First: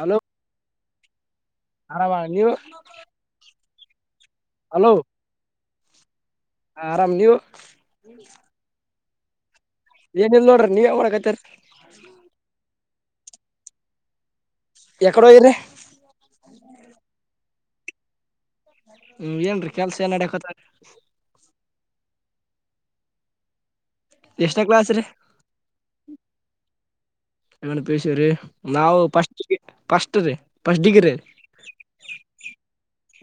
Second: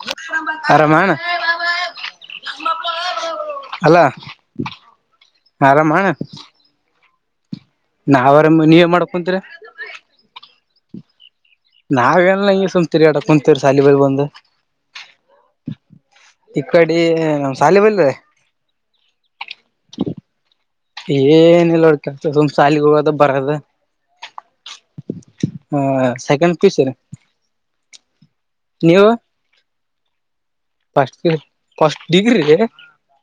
Hello Rama ಏನ hello ಆರಾಮ ನೀವು ಹಲೋ ಆರಾಮ ಆರಾಮ್ ನೀವು ನಾವ ಆರಾಮ ನೀವ್ ಮಾಡ್ಕೋ ಕುಂತ್ರಿ ಏನಲ್ ನೋಡ್ರಿ ನೀವ ಏನ ಮಾಡಕತ್ರಿ. ನಾವೆಲ್ಲಾ ಹಿಂಗ [inaudible] ಕೊಂತ ಶಾಲಿಗ ಹೋಗಿ ಬಂದ ಎಕಡೆ ಹೋಗಿರಿ ಇ ಕಡಿ ಶಾಲಿ ಬಲ್ಲೆ ರಿ ಹ್ಮ್ ಏನ್ರಿ ಕೆಲ್ಸ ಏನ್ ನಡ್ಯಾಕತ್ತಾದ. ಏನ್ [inaudible] ಶಾಲಿಗೆ ಹೋಗೋದ ಬರದ ಎಷ್ಟಾ ಕ್ಲಾಸ್ ರೀ ಹ second P U C second PUC ರಿ ನಾವು ನೀವು ಫಸ್ಟ್ ಪಿಯು ಫಸ್ಟ್ ರಿ ಫಸ್ಟ್ ಪಸ್ಟ್ ಡಿಗ್ರಿ ಹ್ಮ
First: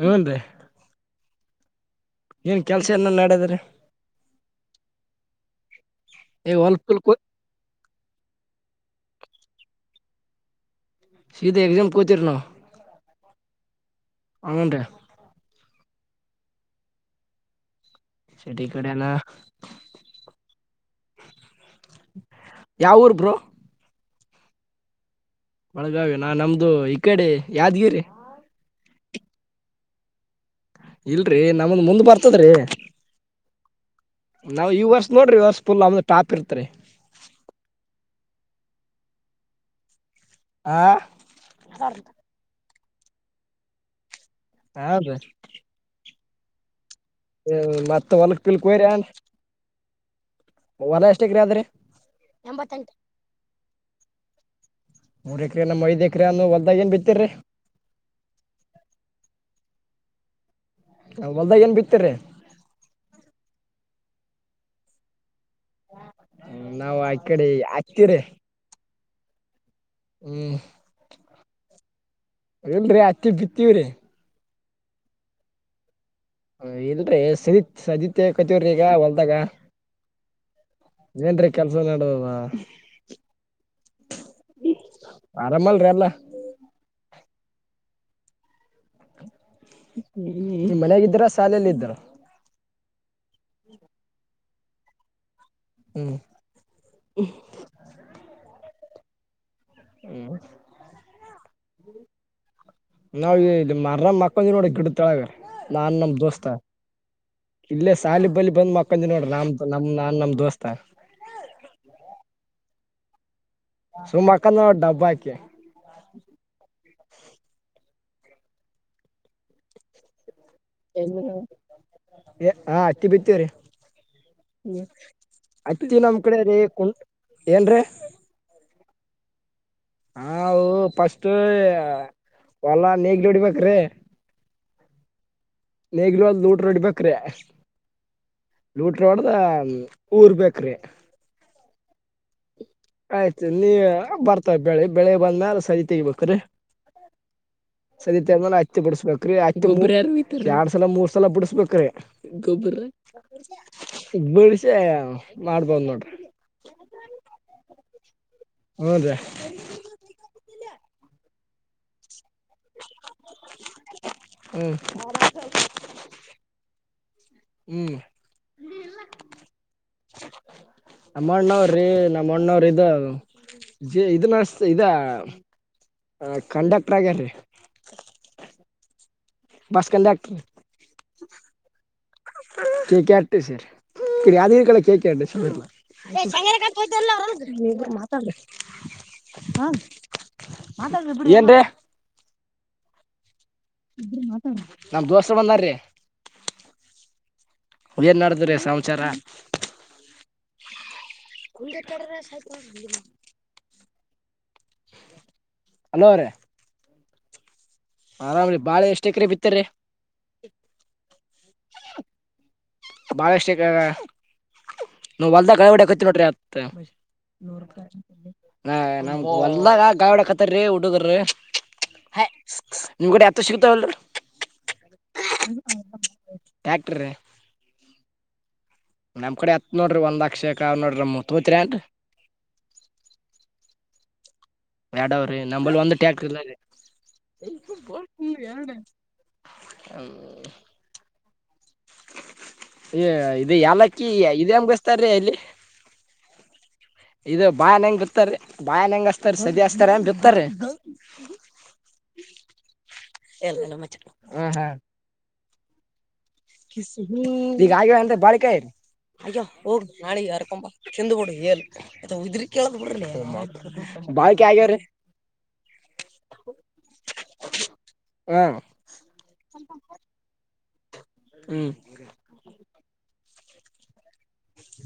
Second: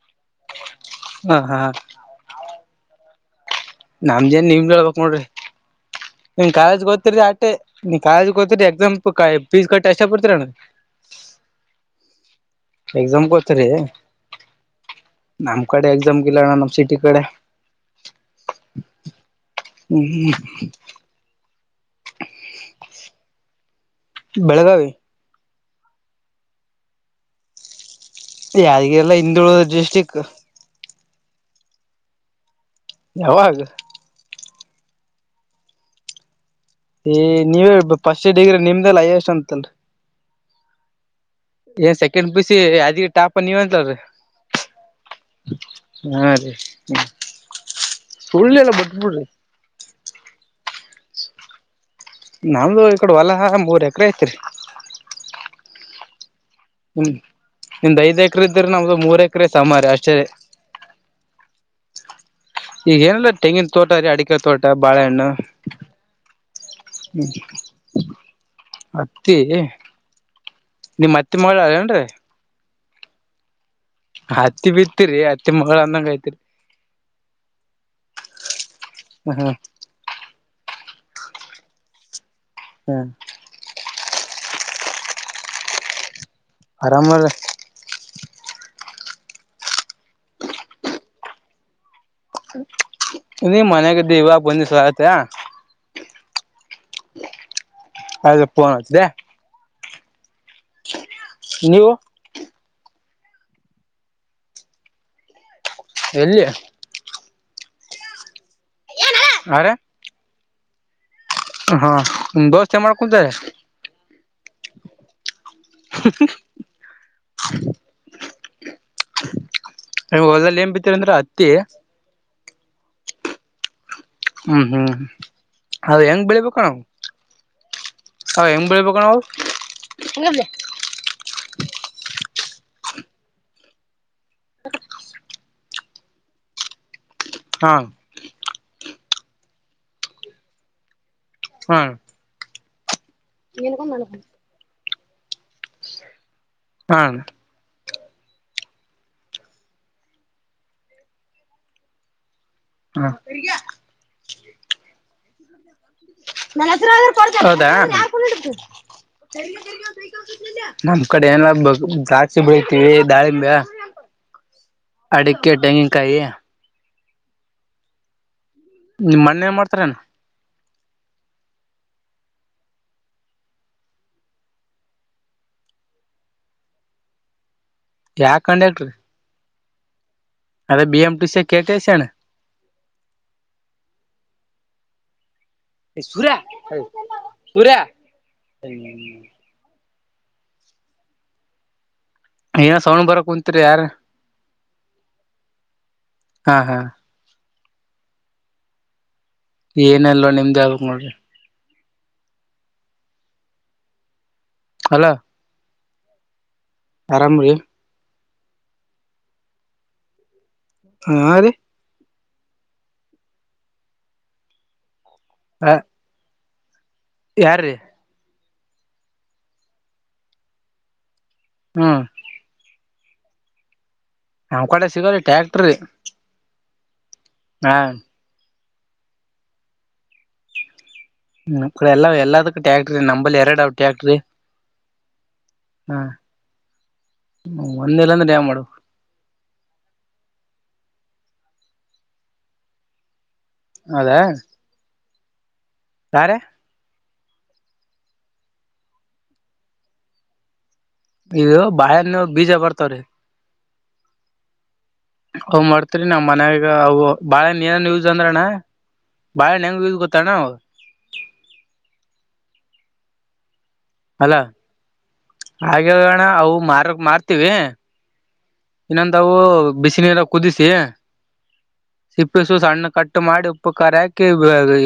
ಹ್ನ್ ರೀ ಹಾ ಹ ಏನ್ ಕೆಲ್ಸ ಎನ ನಡ್ಯದ್ರ ನಮ್ದ ಏನ ನಿಮ್ದ ಹೇಳಬೇಕ ನೋಡ್ರಿ. ನಿನ್ ಈಗ ಕಾಲೇಜ್ ಹೊಲ್ಪಲ್ ಕೂ ಹೋಗ್ತೀರಿ ಅಟ್ಟೆ ಕಾಲೇಜ್ ಹೋಗ್ತೀರಿ ಎಕ್ಸಾಮ್ ಪೀಸ್ ಕಟ್ಟ. ಚಷ್ಟಾಪುರತ್ರು [inaudible] ಸೀದಾ ಎಕ್ಸಾಮ ಹೋಗ್ತೀವಿರಿ ನಾವ ಎಕ್ಸಾಮ್ ಗ ಹೋಗ್ತೀವಿರಿ ಹುಂ ನಮ್ಮ ಕಡೆ ಎಕ್ಸಾಮ ಇಲ್ಲಣ್ಣ ನಮ್ಮ ಸಿಟಿ ಕಡೆ. ಸಿಟಿ ಕಡೆ ನ ಹ್ಮ್ ಯಾವ್ ಊರ್ ಬ್ರೊ ಬೆಳಗಾವಿ ಬೆಳಗಾವಿ ನಾ ನಮ್ದು ಈ ಕಡೆ ಯಾದಗಿರಿ ಯಾದಗಿರಿ ಹಿಂದುಳಿದ ಡಿಸ್ಟಿಕ್ ಇಲ್ರರಿ ನಮ್ದ ಮುಂದ್ ಬರ್ತದ್ರಿ. ಯಾವಾಗ ನಾವು ಈ ವರ್ಷ ನೋಡ್ರರಿ ವರ್ಷ್ ಫುಲ್ ಟಾಪ್ ಇರ್ತ್ ರೀ ಏ ನೀವೇ ಫಸ್ಟ್ ಇಯರ್ ಡಿಗ್ರಿ ನಿಮ್ದಲ್ಲ ಹೈಯೆಸ್ಟ್ ಅಂತಲ್ ಆ ರಿ ಎ ಸೆಕೆಂಡ ಪಿ ಯು ಸಿ ಇದ ಟಾಪ ನೀವ ಅಂತೀ ಯಾವ್ದು ಹಾ ರೀ ಹ ಮತ್ತ ಸುಳ್ಳೆಲ್ಲ [unintelligible] ಬಿಟ್ಬಿಡ್ರಿ ಹೊಲ ಎಷ್ಟ್ ಎಕ್ರೆ ಅದ್ರಿ ನಮ್ದು ಈ ಕಡೆ ಹೊಲ ಮೂರ್ ಎಕ್ರೆ ಐತಿ ಮೂರ್ ನಮ್ ಐದ್ ಎಕ್ರ ನು ಹೂ ನಿಮ್ದ್ ಐದ್ ಎಕರೆ ಇದ್ದ್ರೆ ನಮ್ದು ಮೂರ್ ಎಕರೆ ಸಾಮಾರ ಅಷ್ಟ [unintelligible] ಹೊಲ್ದಾಗ ಏನ್ ಬಿತ್ತೀರಿ? ಈಗ್ ಏನಿಲ್ಲ ತೆಂಗಿನ ತೋಟ ಅದೆ, ಅಡಿಕೆ ತೋಟ, ಬಾಳೆಹಣ್ಣು ನಾವ್ ಆ ಕಡೆ ಹಕ್ತೀರಿ [unintelligible] ಹ್ಮ ತ್ತ ಮಳಾ ಆಲ್ಲಏನು ರೀ ಇಲ್ರಿ ಅಕ್ಕಿ ಬಿತ್ತೀವಿ. ಹತ್ತಿ ಬಿತ್ತರಿ ಹತ್ತಿ ಮಗಳ ಅಂದಂಗ ಐ ಇಲ್ರಿೀ ಸಜ್ಜಿ ಸಜ್ಜಿ ತಗಿಕಥಿವಿ ಹೊಲ್ದಾಗ ಹ್ಮ್ ಏನ್ರಿ ಕೆಲ್ಸ ನಡ್ದದ ಹ್ಮ್ ಆರಾಮಲ್ರಿೀ ಎಲ್ಲ ಆರಾಮಲ್ಲ ಹೂ ಮನೆಗ್ಯ ಇದ್ರಯ ಶಾಲೆಯಲ್ಲಿ ಇದ್ದ್ರಾ ಹ ನೀ ಮನೆಾಗ ಇದಿದ್ದಿ ಇವಾಗ ಬಂದ ಆಗತ್ತೆ ಹ್ಮ್ [inaudible] ಅದ ಪೋನ್ ಹಚಿದೆ [unintelligible] ಹ್ಮ್ ನೀವು ನಾವು ಇಲ್ಲಿ ಮಾರದಗ ಮಕ್ಕೊಂದಿವಿ ನೋಡಿ ಇ ಕಡೆ ತಳಗ [unintelligible] ನಾನ್ ನಮ್ ಎಲ್ಲಿ ದೋಸ್ತ ಇಲ್ಲೇ ಸಾಲಿ ಬಲಿ ಬಂದ್ ಮಕ್ಕಂದವಿ ನೋಡರೀ ಅರೆ ನಾನ ನಮ್ಮ ದೋಸ್ತ್ ತ್ತಾ [unintelligible] ಚಾ ಮಾಡ್ಕೂತಾರೆ ಸು ಮಕ್ಕಾದನ ನೋಡ ಡಬ್ಬಾ ಹಾಕಿ [inaudible] ಏ ಹೋದಲ್ಲಿ [unintelligible] ಏನ ಬಿಟ್ಟಿರಿ ಅಂದರಿ ಹತ್ತಿ ಏ ಹ ಅಕ್ಕಿ ಬಿತ್ತೇವ್ರೀ ಹ್ಮ್ ಹ್ಮ್ ಅದ ನಮ್ ಹೆಂಗ್ ಕಡೆ ಬೆಳಿಬೇಕ ರೀ ಕುಂ ಏನ್ರೀ ಹ ಹೆಂಗ್ ಬೆಳಿಬೇಕ್ ಕೊ [unintelligible] ಹಾವು ಪಸ್ಟ್ ಹೊಲ ನೇಗ್ಲ್ ಹೊಡಿಬೇಕ ರೀ ಹ [inaudible] [unintelligible] ನೇಗಿಲ ಹೊಡದ ಲೂಟರ ಹಿಡಿಬೇಕು ಕ್ರ ಹಾ ಲೋಟ್ ಲೂಟರ್ ಹೊಡದ ಊರ್ ಬೇಕ್ರಿ ಹ್ಮ್ ಹ್ಮ [inaudible] ಆಯ್ತು ನೀ ಬರ್ತ ಬೆಳಿ [unintelligible] ಬೆಳ ಬಂದಗ ಸರಿ ತಗಬೇಕ್ರೀ ಹಾ [unintelligible] ಸದತ್ಯ ಅದ ಮೇಲೆ ಹತ್ತಿ ಬಿಡಿಸಬೇಕ್ರೀ ಎರಡ್ ಸಲ ಮೂರ್ ಸಲ ಬಿಡಸ್ಬೇಕ್ರೀ ನ ಬಿಡಿಸಿ ಮಾಡ್ಬೋದ್ ನೋಡ್ರಿ [inaudible] ಹೂನ್ರಿ ನಮ್ಮ್ ಕಡೆ ಎಲ್ಲ ಬ ದಾ ಚಿಬ್ಬ ಬೆಳತೀವಿ ದಾಳಿಂಬೆ ಹ್ಮ್ ಅಡಿಕ್ಕೆೆ ತೆಂಗಿನಕಾಯಿ ಹ್ಮ ನಿಮ್ಮ್ ಅಣ್ಣ ಎನ್ ಮಾಡ್ತಾರನ. ನಮ್ಮಣ್ಣವ್ರಿ ನಮ್ಮಣ್ಣವ್ರ ಇದ ಜಿ ನಸ್ ಇದ ಕಂಡಕ್ಟರ್ ಆಗ್ಯಾರ್ರೀ. ಯಾ ಕಂಡ್ಯಾಕ್ಟ್ರಿ. Bus ಕಂಡ್ಯಾಕ್. C K T C ಅಣ್ಣ K K R T C ಯಾದ ಕೆ ಕಾ ಟಿ ಸಿ ಸೂರ್ಯ ಸೂರ್ಯ [unintelligible] [unintelligible] ಏನ ಸೌಣ್ ಬರಕುಂತ್ ಯಾರ್. ನಮ್ ದೋಸ್ರು ಬಂದಾರೀ. ಹಾ ಹಾ ಏನ್ ನಾಡದ್ರೀ ಸಮಚಾರ. ಏನಲ್ವ ನಿಮ್ದೇ ಹೇಳ್ಬೇಕ ನೋಡ್ರಿ. [unintelligible] ಹಲೋ ಅವ್ರೆ. ಆರಾಮ ರೀ. ಆರಾಮ ರಿ ಬಾಳೆ ಎಷ್ಟ ಎಕರೆ ಬಿತ್ತರಿ. ಹಾ ರೀ ಬಾಳ ಎಷ್ಟ ಎಕ್ ಕ ಹೊಲದಾಗ್ ಗಳೇ ರೀ ಹೊಡ್ಯಾಕತ್ತೆವ್ ಯಾರ್ರೀ ನೋಡ್ರಿ. ತ [inaudible] ಹ ನಮ್ ಹೊಲ್ದಾಗ ಗಳೇ ಹೊಡ್ಯಾಕತ್ತರ್ ಹುಡ್ಗುರ್ರಿ. ಹಾ ನಿಮ್ಮ ಕಡೆ ಎತ್ತ ಸಿಗ್ತಾವ್ ಇಲ್ಲ ರಿ. ನಮ್ಮ ಕೂಡೆ ಸಿಗೋಲ್ಲ ಟ್ಯಾಕ್ಟ್ರಿ. ಟ್ಯಾಕ್ಟ್ರ ಹಾ ನಮ್ ಕಡೆ ಎತ್ ನೋಡ್ರಿ ಒಂದ್ ಲಕ್ಷಕ ಅವಾ ನೋಡ್ರಿ. ನಮ್ ತೋತಿರೇನ್ರಿ ಹ್ಮ್ ಎಲ್ಲಾ ಎಲ್ಲದಕ್ಕ ಟ್ಯಾಕ್ಟ್ರಿ ನಂಬಲ್ ಎರಡಾವ ಟ್ಯಾಕ್ಟ್ರಿ. ಯಾಡ್ ಅವಾರಿ ನಂಬಲ್ಲಿ ಒಂದ್ ಹಾ ಟ್ಯಾಕ್ಟ್ರಿ ಇಲ್ಲಾರಿ ಒಂದಿಲ್ಲ ಅಂದ್ರೆ ಏನ್ ಮಾಡು ಹ್ಮ್. ಏ ಇದ ಇ ಯಾಲ್ಲಕ್ಕಿ ಇದ ಹೆಂಗ್ ಬೆಸ್ತಾರ್ [unintelligible] ಯಾರ್ ಇದು ಬಾಯಾನ ಹೆಂಗ್ ಬಿತ್ತಾರೀ ಬಾಯನ್ ಹೆಂಗ ಅಸ್ತಾರಿ ಸದೀ ಹಸ್ತಾರಿ ಬಿತ್ತಾರಿ. ಇ ಬಾಳ್ಯಾನ ಬೀಜ ಬರ್ತವ್ರೀ. ಎಲ್ಲ ಮ [unintelligible] ಹ್ ಮಾಡ್ತ [unintelligible] ಕಿಸ ಹ್ಮ ಈಗ ಆ ಅಂದ್ರ ಅಂದ್ರಣ್ಣ ಬಾಳಿಕಾಯರಿ ಈಗ ಬಾಳೆಹಣ್ಣ ಹೋಗ ಹೆಂಗ್ ಯೂಸ್ ನಾಳೆ ಗೊತ್ತಣ್ಣ ಅವು ಯರ್ಕೊಂಬ ಚಂದ್ ಬಿಡು ಎಲ್ ಉದ್ರ [inaudible] ಅಲ ಹಾಗಗಾಗಣ ಅವು ಮಾರಕ್ ಮಾರ್ತೀವಿ ಹಾ ಇನ್ನೊಂದಾವು ಬಿಸಿನೀರ ಕುದಿಸಿ ಹ್ಮ್ ಸಿಪ್ಪ ಸು ಸಣ್ಣ ಕಟ್ಟು ಮಾಡಿ ಉಪಕಾರ ಹಾಕಿ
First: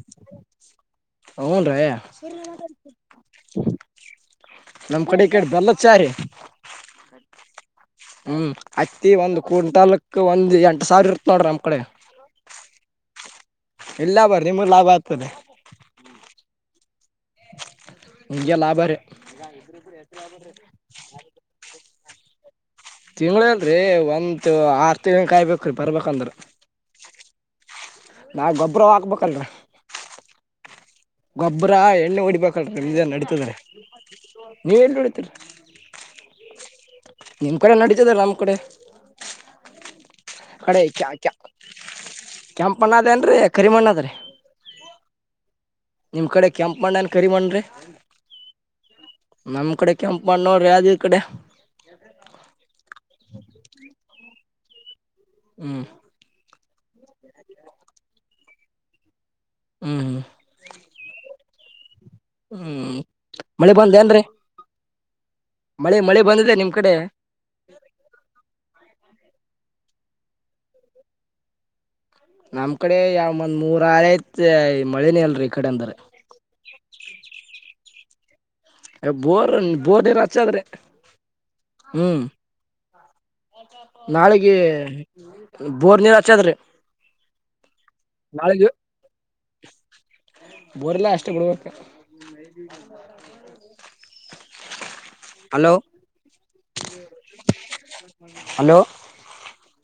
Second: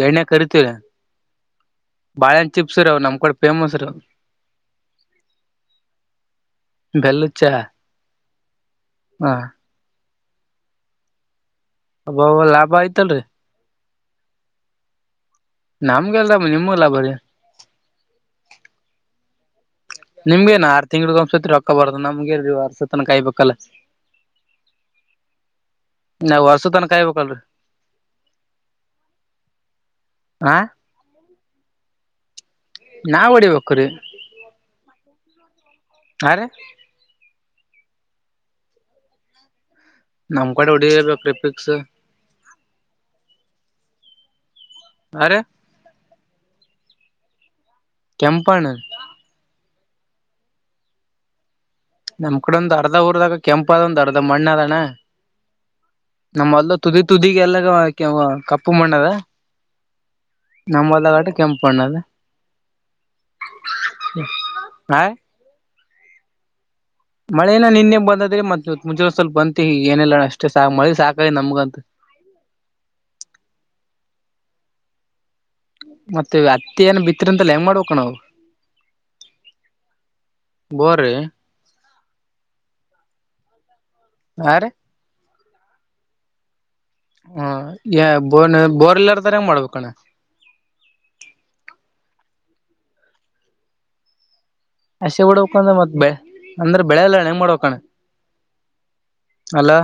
ಎಣ್ಣೆ ಕರಿತೀವೆ ಹ್ಞೂನ್ರಿ ಬಾಳೆಹನ್ ಚಿಪ್ಸ್ ರಾವ್ ನಮ್ ಕಡೆ ಫೇಮಸ್ ರ ನಮ್ ಕಡೆ ಈ ಕಡೆ ಬೆಲ್ಲದ ಚಾರಿ ಬೆಲ್ಲಚ್ಚ ಹೂ ಹತ್ತಿ ಒಂದು ಕ್ವಿಂಟಲ್ ಒಂದು ಎಂಟು ಸಾವರ ಇತ್ತ ನೋಡ್ರಮ ಒಬ್ಬ ಲಾಭ ಆಯಿತಲ್ಲರಿ ಇಲ್ಲ ಬರ ನಿಮ್ದ ಲಾಭ ಆಗ್ತದೆ ನಮ್ಗೆಲ್ರಮ್ಮ ನಿಮ್ಮಲ್ಲ ಬರೀ ಇಗೆ ಲಾಭರಿ ನಿಮಗೆ ಆರು ತಿಂಗಳು ಒಂದ್ಸರಿ ರೊಕ್ಕ ಬರತೈತೆ ನಮಗೆ ರಿವರ್ಸ್ ತಿಂಗಳಲ್ರರಿ ಒಂದ ಆರ್ ತಿಂನ್ ಕಾಯ್ಬೇಕ್ರಿ ಬರ್ಬೇಕಂದ್ರ ನಾವ್ ವರ್ಷ ತನ ಕಾಯ್ಬೇಕಲ್ರರಿ ನಾ ಗೊಬ್ಬರ ಹಾಕ್ಬೇಕಲ್ರ ಹಾ ಗೊಬ್ಬರ ಎಣ್ಣಿ ಹೊಡಿಪ್ಪ ಇದ ನಾವ್ ನಡತಾರೆ ಹೊಡಿಬೇಕ್ರೀ ನೀ ವ ಎಲ್ಲಿ ನೋಡತೀರಿ ಆರೆ ನೀಮಕರ ನಡಿತದ ನಮಕಡೆ ನಮ್ [unintelligible] ಕಡೆ ಹೊಡಿಲೇಬೇಕ್ರೀ ಪಿಕ್ಸ್ ಕೆಂಪಣ್ಣದೇಏನ್ೀ ಕರಿಮಣ್ಣ ಅದ್ರಿ ಅರೆ ನಿಮ್ ಕಡೆ ಕೆಂಪ್ಮನ್ ಅಥವಾ ಕರಿಮಂಡ್ರಿ ಕೆಂಪ ಅಣ್ಣ ಕಡೆ ಕೆಂಪ್ಣ್ಣರೋ ಯಾದ್ಗೀರ್ ಕಡೆ ನಮ್ ಕಡೆ ಒಂದಂದು ಅರ್ಧ ಊರ್ದಾಗ ಕೆಂಪ ಅದ ಒಂದು ಅರ್ಧ ಮಣ್ಣ ಅ ಹ [unintelligible] ಹ್ಮ ನಮ್ಮಲ್ಲ ತುದಿ ತುದಿಗೆ ಎಲ್ಲ ಕಪ್ಪು ಮಣ್ಣದ ಹ್ಮ್್ಮ ನಮ್ಮದಗಟ ಕೆಂಪುಣ್ಣದ ಹ್ಮ್ ಮಳೆ ಬಂದೆ ಅಲ್ರರಿ ಆಾ್ [unintelligible] ಮಳೆ ಮಳೆ ಬಂದಿದೆ ನಿಮ್ ಕಡೆ ಮಳೆನ ನಿನ್ನೆ ಬಂದಾದ್ರೆ ಮತ್ತತ್ ಮುಂಜ ಸ್ವಲ್ಪ ಬಂತಿ ಏನಿಲ್ಲ ಅಷ್ಟೇ ಸಾಕ ಮ ಸಾಕಳ ನಂಗಂತೂ ನಮ್ ಕಡೆ ಯಾವ ಮಂದ್ ಮೂರ ಆರು ಐತ್ ಮಳನೇ ಅಲ್ರಿ ಕಡೆ ಅಂದ್ರ ಮತ್ತೆ ಅತ್ತಿ ಏನ್ ಬಿತ್ ಅಂತಲ್ಲ ಹೆಂಗ್ ಮಾಡ್ಬೇಕಣ ನಾವು ಎ ಬೋರ್ ಬೋರ್ ನೀರ್ ಹಚ್ಚಾದ್ರೆ ಬೋರಿ ಹ್ಮ್ ನಾಳೆಗೆ ಹ ಬೋರ್ ನೀರ್ ಹಚ್ಚಾದ್ರೆ ಹ್ಮ ಬೋರ್ ಬೋರ್ಲ್ಲರ್ತಾರ ಹೆಂಗ ಮಾಡ್ಬೇಕಣ್ಣ ಹ್ಮ ಹ ಹಸೆ ಹೊಡಕಂದ್ರೆ ಮತ್ತತ್ ಬೆ ಅಂದ್ರೆ ಬೆಳೆಲ್ಲಣ ಹೆಂಗ್ ಮಾಡಬೇಕಣ ಹಲೋ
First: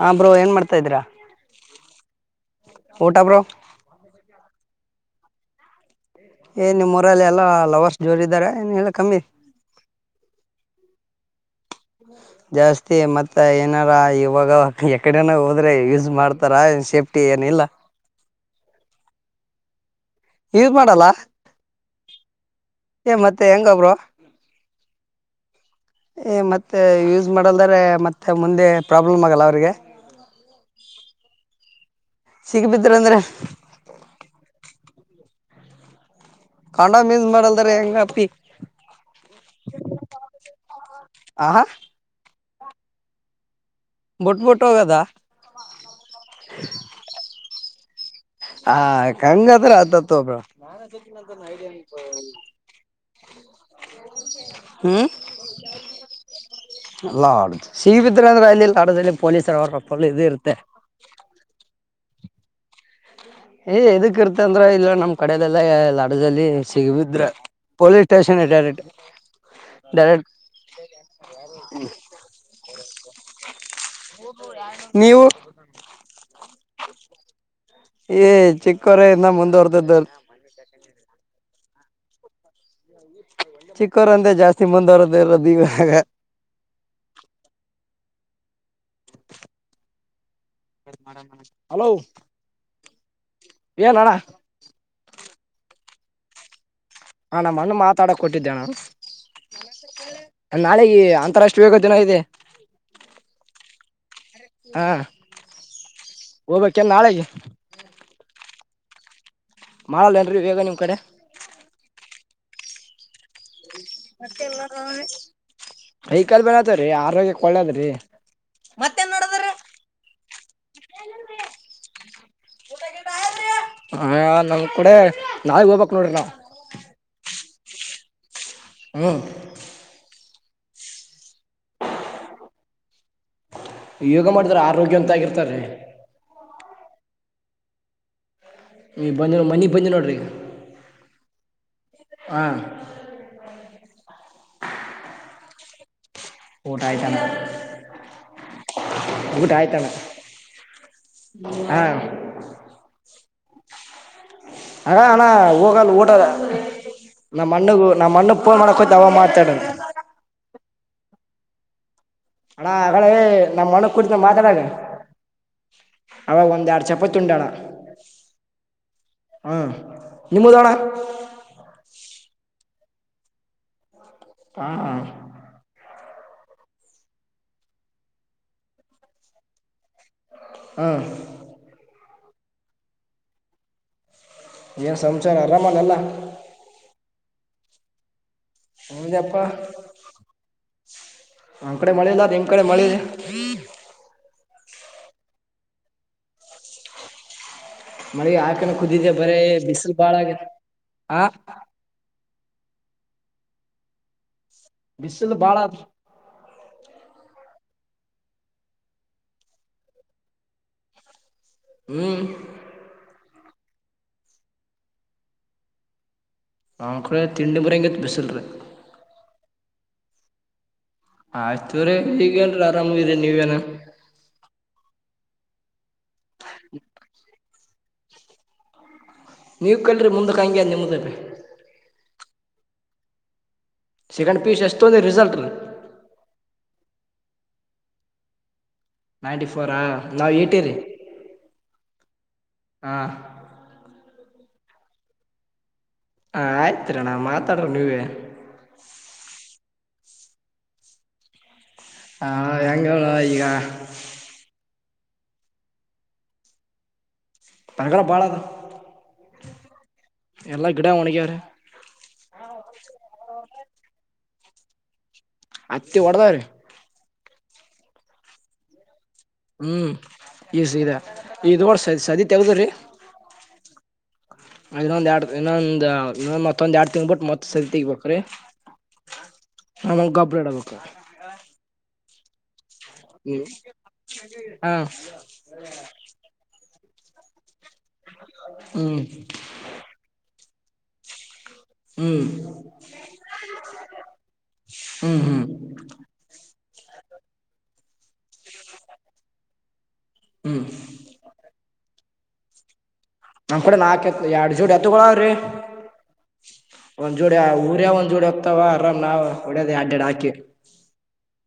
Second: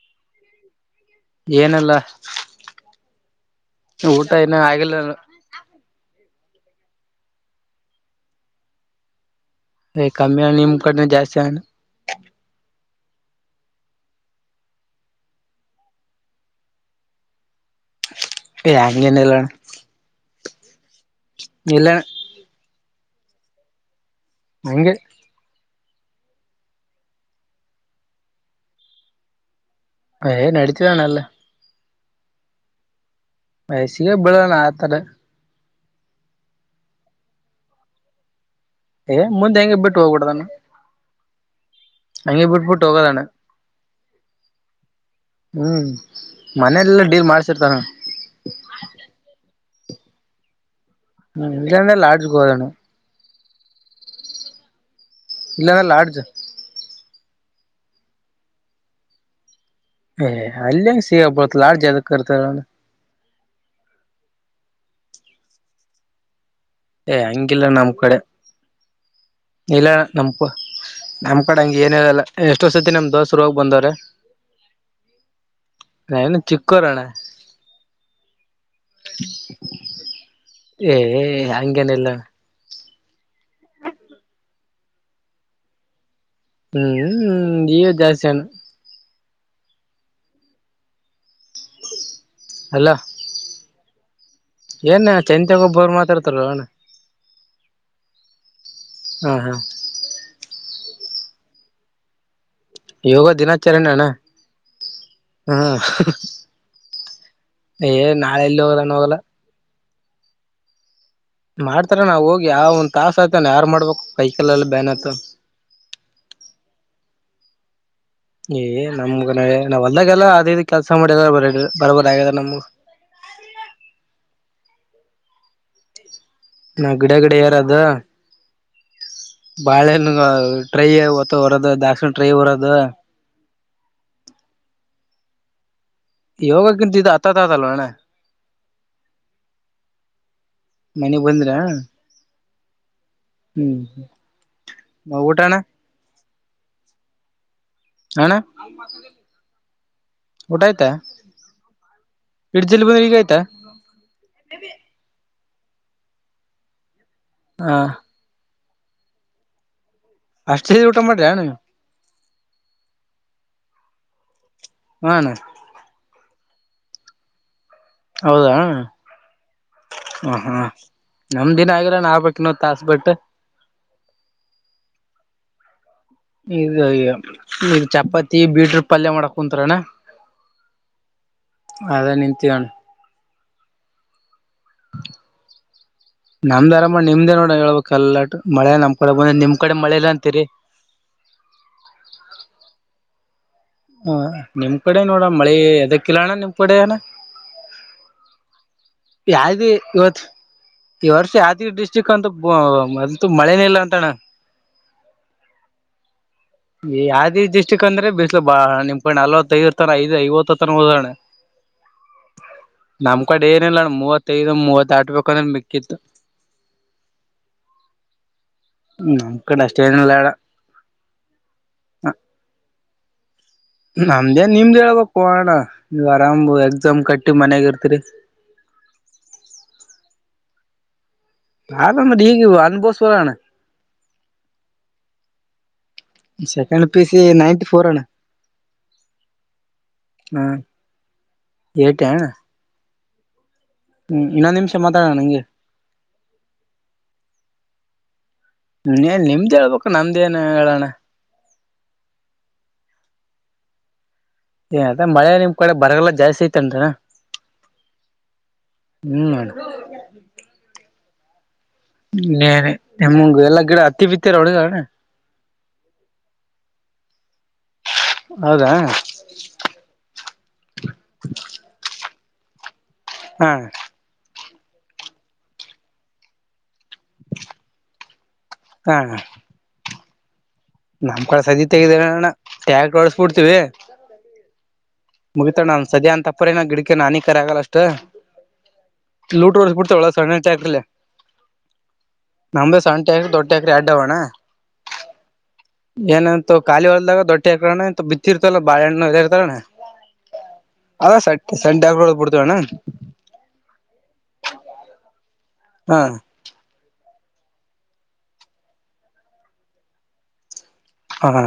ಹಾ ಬ್ರೋ ಏನ್ ಮಾಡ್ತಾ ಇದೀರಾ ಏನಿಲ್ಲ ಊಟ ಬ್ರೋ ಇನ ಆಗಿಲ್ಲ ಏ ನಿಮ್ಮ್ ಊರಲ್ಲಿ ಎಲ್ಲಾ ಲವರ್ಸ್ ಜೋರ ಇದ್ದಾರೆ ನ್ ಎಲ್ಲ ಕಮ್ಮಿ ಕಮ್ಮಿ ನಿಮ್ ಕಡ ಜಾಸ್ತಿ ಆಣ ಜಾಸ್ತಿ ಮತ್ತ ಏನಾರ ಇವಾಗ ಎಕಡೆನ ಹೋದ್ರೆ ಯೂಸ್ ಮಾಡ್ತಾರ ಸೇಫ್ಟಿ ಏನಿಲ್ಲ ಅಂಗಗೆನಿಲ್ಲಣ ಇ [inaudible] ಇಲ್ಲಣ್ಣ ಏ ಮತ್ತೆ ಹೆಂಗಬ್ರು ಹಂಗೆ ಏ ಮತ್ತೆ ಯೂಸ್ ಮಾಡಲ್ದ್ರ ಮತ್ತೆ ಮುಂದೆ ಪ್ರಾಬ್ಲಮ್ ಆಗಲ್ಲ ಅವ್ರಿಗೆ ನಡತಿದನ ಎಲ್ಲ ಸಿಗ್ಬಿದ್ರ ಅಂದ್ರೆ ಸಿಗಬಿಲ್ಲ ಆತರ [inaudible] ಯೂಸ್ ಮಾಡಲ್ದರಿ ಹೆಂಗ ಅಪ್ಪಿ ಏ ಮುಂದೆ ಹೆಂಗೆ ಬಿಟ್ಟು ಹೋಗಬಡದಾನ ಆಹ ಹಂಗೆ ಬಿಟ್ಬಿಟ್ಟು ಹೋಗೋದಾನೆ ಬುಟ್ಬುಟ್ ಹೋಗದ ಹ್ಮ್ ಮನೇಲೆಲ್ಲ ಡೀಲ್ ಮಾಡ್ಸಿರ್ತಾರಣ್ಣ ಹ ಹಂಗೆಗತ್ರ ಹತಾತೋಪ್ಪಾ ತೆ ಹ್ಮ್ ಐಡಿಯಾ ಇಲ್ಲಾಂದ್ರೆ ಇದ್ವೆ ಲಾಡ್ಜ್ಗೆ ಹೋದಣ್ಣ ಹ್ಮ ಇಲ್ಲಣ್ಣ ಲಾಡ್ಡ್ಜ ಲಾಡ್ಜ್ ಸಿಗ್ಬಿದ್ರ ರ್ಯಾಲಿ ಲಾಡ್ಜ್ ದಲ್ಲಿ ಪೊಲೀಸರು ಹ ಅಲ್ಲ ಹೆಂಗ ಸಿಗಬಡ ಲಾಡ್ಜದು. [unintelligible] ಏ ಎದಕ್ ಇರ್ತ ಅಂದ್ರ ಇಲ್ಲ ನಮ್ ಕಡದೆಲ್ಲಾ ಲಾಡ್ಜ್ ಅಲ್ಲಿ ಏ ಹಂಗಿಲ್ಲ ನಮ್ ಕಡೆ ಡೈರೆಕ್ಟ್ ಇಲ್ಲಣ್ಣ ಡೈರೆಕ್ಟ್ ನಮ ನಮ್ ಕಡೆ ಹಂಗ ಏನೀರಲ್ಲ ಎಷ್ಟೋಸತಿ ನಮ ದೋಸರು ಹೋಗಿ ಬಂದವ್ರ ನೀವು ನಾವ ಇನ್ನೂ ಚಿಕ್ಕೋರಣ್ಣ. ಏ ಚಿಕ್ಕೋರೆಯಿನ್ನ ಮುಂದುವರ್ದದ್ದ. A A ಹಂಗೇನಿಲ್ಲಾ. ಚಿಕ್ಕವರಂದೆ ಜಾಸ್ತಿ ಮುಂದುವರದೇ ಇರದ ಇವಾಗ. ಹ್ಮ್ ಹ್ಮ್ ಇಗೆ ಜಾಸ್ತಿ ಅಣ್ಣಾ. ಹಲೋ ಹಲ್ಲ ಏನ್ ಅಣ್ಣ ಏನ್ ಚಂತೆಗ ಒಬ್ಬರ್ ಮಾ ತರ್ತ ಅಣ್ಣಾ. ಹ ನಮ್ಮಣ ಮಾತಾಡಕ್ ಕೊಟ್ಟಿದ್ದೆ ನಾನು. ಹಾ ಹಾ ಅಣ್ಣ ನಾಳೆಗೆ ಅಂತಾರಾಷ್ಟ್ರೀಯ ಯೋಗ ದಿನ ಇದೆ. ಯೋಗ ದಿನಾಚರಣ ಅಣ್ಣ ಹಾ ಹ ಹೋಗ್ಬೇಕೇನ್ ನಾಳೆಗೆ ಏ ನಾಳೆ ಎಲ್ಲಿ ಹೋಗ ನ್ನೂ ಹೋಗಲ್ಲ. ಮಾಡಲ್ಲೇನ್ರೀ ಇದೆಲ್ಲಾ ನಿಮ್ ಕಡೆ? ಮಾಡ್ತಾರ ನಾವ್ ಹೋಗಿ ಯಾವ ಒಂದ್ ತಾಸ ಆಯತನ ಯಾರ ಮಾಡ್ ಕೈಕಾಲ ಬ್ಯಾನ್ ಆಯ್ತಾವ್ರಿ ಆತ್ ಆರೋಗ್ಯಕ್ ಒಳ್ಳೇದ್ರೀ. ಏ ನಮ್ಗ ನಾವ್ ಹೋಲ್ದಾಗೆಲ್ಲಾ ಕೆಲಸ ಮಾಡ ಒಡ್ಯಾಡ್ ಬರೋಬ್ಬರ್ ಆಗ್ಯದ ನಮ್ಗ ಹ ನಮ್ ಕೂಡೆ ನಾಳಿಗ್ ಹೋಗ್ಬೇಕ್ ನೋಡ್ರಿ ನಾವ. ನಾ ಗಿಡ ಗಿಡ ಎರದು. ಹ್ಮ್ ಬಾಳೆಹಣ್ಣ ಅ ಟ್ರೈ ಹೊತ್ತು ಹೊರೋದು ದಾಕ್ಷಿಣ ಟ್ರೈ ಹೊರೋದು ಯೋಗ ಮಾಡಿದ್ರ ಆರೋಗ್ಯ ಅಂತ ಆಗರ್ತಾರ ರಿ. ಯೋಗಕ್ಕಿಂತ ಇ ಆತತ ತಾದಲ್ಲೊ ಅಣ್ಣ. ಈಗ ಬಂದ ಮನಿಗ್ ಬಂದ ನೋಡ್ರಿ ಈಗ್. ಮನೆಗ್ ಬಂದ್ರ. ಹಂ ಹ್ಮ್ ಊಟಾ ಅಣ್ಣಾ. ಊಟ ಆಯ್ತಾ ಅಣ್ಣಾ. ಹಾ ಅಣ್ಣ ಊಟ ಆಯ್ತಾ ಹಾ ಇಟ್ ಜಲ್ ಬಂದ್ರ ಈಗ ಆಯ್ತಾ. [unintelligible] ಅಣ್ಣ ಅಣ್ಣಾ ಹೋಗಲ್ಲ ಊಟದ ಹ ನಮ್ಮಣ್ಣಗು ನಮ್ಮಣ್ಣ ಮ ಕೊ ಅವ ಮಾತಾಡದು ಅಷ್ಟು ಹೇಳ ಊಟ ಮಾಡ್ರಿ ನೀವು ಹಣ ಹಾಗ ನಮ್ಮ ಮಣ ಕುಡತ ಮಾತಾಡಾಗ ಹಣ ಅವಾಗ ಒಂದ್ ಎರಡ್ ಚಪತಿ ಉಂಡಣ ಹೌದಾ ಹಾ ಹ ಹಾ ನಿಮ್ಮದಣ ನಮ ದಿನ ಆಗಿಲ್ಲ ಅಣ ಆಗ ಬೇಕು ಕನೋ ತಾಸ ಭಟ್ಟ ಹಾ ಈ ಈ ಚಪಾತಿ ಬೀಟ್ರರು ಪಲ್ಯ ಮಾಡಕ್ ಕುಂತರನಾ ಹ್ಮ ಮುತ್ತಣ ಏನ್ ಸಂಚಾರ ಆರಾಮಾನಲ್ಲ ಹೇಳ್ಬೇಕಕ್ ಎಲ್ಲಾಟು ಮಳೆ ನಮ್ ಕಡೆ ಹೆ ಬಂದ ಅ ನಿಮ್ ಕಡೆ ಮಳೆ ಇಲ್ಲ ಅಂತೀರಿ ಆಮ ಕಡೆ ಮಾಡಿಲ್ಲತ್ ನಿಮ ಕಡೆ ಮಾಡಿ ಹ್ಮ ಹ ನಿಮ್ ಕಡೆ ನೋಡ ಮಳಿ ಎದಕ್ಕಿಲ್ಲಣ್ಣ ನಿಮ್ ಕಡೆ ಅನ ಮಳೆ ಆಕಿನ ಯಿ ಇವತ್ ಈ ಆ ವರ್ಷ ಯಾದಿ ಡಿಸ್ಟಿಕ್ ಅಂತ ಅಂತೂ ಮಳೆನ ಇಲ್ಲ ಅಂತಣ್ಣ ಬಿಸಿಲು ಬಾಳ ಆದ ಯಾವೀ ದಷ್ಟಕ್ ಅಂದ್ರೆ ಬಿಸ್ಲು ಬಾಳ ನಿಮ್ ಕ ನಲ್ವತ್ತೈದು ತನ ಐದು ಐವತ್ತು ತನ ಓದೋಣ ಹ್ಮ್ ಒ ಕಡೆ ಏನ ಇಲ್ಲಣ ಮೂವತ್ತೈದು ಮೂವತ್ ಆಬೇಕುಂದ್ರೆ ಮಿಕ್ಕಿತ್ತು ನ ಕೂಡ ತಿಂಡಿಮರಂಗ ಬಿಸಿಲ್ ರ ಡಸ್ಟ್ಬೇನ್ಲ್ಲಡ ಆಯ್ತುರೀ ಹಗೇನ್ರೀ ಆರಾಮ್ರ ನೀವ ನ ಣ ನೀವ್ ಆರಾಮು ಎಕ್ಸಾಮ್ ಕಟ್ಟಿ ಮನಾಗ ಇರ್ತೀರಿ ನೀವು ಕಲ್ರಿ ಮುಂದಕ್ಕೆ ಹಂಗೆ ನಿಮದೇ ಭೀ ಆದಮ್ಮಗ ಅನುಬೋಸ್ರಣ ಸೆಕೆಂಡ್ ಪೀಸ್ ಎಸ್ಂದ ರಿಸಲ್ಟ್ ಪ ಸಿ ನೈನ್ಟಿಫೋರ್ ನೈಂಟಿ ಫೋರ್ ಆ ನಾವ್ ಏಟಿರಿ ಏಟ ಅಣ್ಣ ಹಾ ಹ್ಮ್ ಇನ್ನೊಂದು ನಿಮಿಷ ಮಾತಾಡೋಣ ನಂಗೆ ಹ ಆಯ್ತೀರಣ ಮಾತಾಡರು ನೀವೇ ನಮ್ದೇಏನು ಹೇಳಣ ಹಾ ಎಂಗಳ ಈಗ ಏ ಅದ ಮಳೆ ನಿಮ್ ಕಡೆ ಬರಗೆಲ್ಲ ಜಾಸ್ತಿ ಐತೆಅಲ್ರನ ತೆಳ್ಳಗ ಬಾಳ ಅದ ಎಲ್ಲ ಗಿಡ ಗಿಡ ಒಣಗಿದವರಿ ಎಲ್ಲಾ ಗಿಡ ಗಿಡ ಹತ್ತಿ ಬಿತ್ತ ರೋಳಗಣನೆ. ಹತ್ತಿ ಹೊಡದಾವ ರೀ. ಹೌದಾ ಹ್ಮ್ ಇ ಸೀದಾ ಇದ [inaudible] ತೆವುದರೆ ಹ ಇನ್ನೊಂದ ಎರಡು ಇನ್ನೊಂದ ಮತ್ತೊಂದ ಎರಡ್. ಬಟ್ ಮತ್ತ ಸಂತಿ ಗ ತೆಗಿಬೇಕ್ರಿ ಹಾ ನಮಗ ಅಡ [inaudible] ನಮ್ ಕಳ ಸದೀತೆಗಣ [inaudible] ಹಾ ಮುಗಿತನ್ನ ಸದ್ಯ ಅಂತ ಪರಿ ಗಿಡಕ ಏನ್ ಹಾನಿಕರ ಆಗಲ್ಲಷ್ಟು ಹ್ಮ್ ತ್ತ ಲೂಟ ವಾಡಡ್ ಬಿಡ್ತವೆಳ ಸಣ್ಣ ತೆಕ್ಕಳೆ ಹ್ಮ್ ನಮ್ದ ಸಣ್ಣ ಹಾಕ ದೊಡ್ಟ್ಟ ಹಾಕ್ರ ಅಡ್ವಣ್ಣ ಹ್ಮ್ ಹ್ಮ್ ಏನ ಇ ಖಾಲಿ ಹೊಲ್ದಾಗ ದೊಟ್ಟಿ ಹಾಕಣ ಇ ಬಿತ್ತಿ ಇರ್ತಲ್ಲ ಬಾಳಹಣ್ಣು ಇ ಇರ್ತಾರಾನ. ಹ್ಮ್ ಅದ ಸಂಡೇ ಆಗ್ಬಡ್ತ. ಇದ್ದು ಅನ ನಮ್ ಕಡೆ ನಾಕ ಎತ್ ಎರಡ್ ಜೋಡ್ ಎತ್ತಗಳಾವ್ರೀ. ಹಾ ಒಂದ್ ಜೋ ಊರೇ ಒಂದ್ ಜೋಡೆ ಹೋಗ್ತವ ಅರಾಮ್ ನಾವ್ ಹೊಡದ ಅಡ್ಡ್ಯಾಡ್ ಹಾಕಿ. ಹ ಹ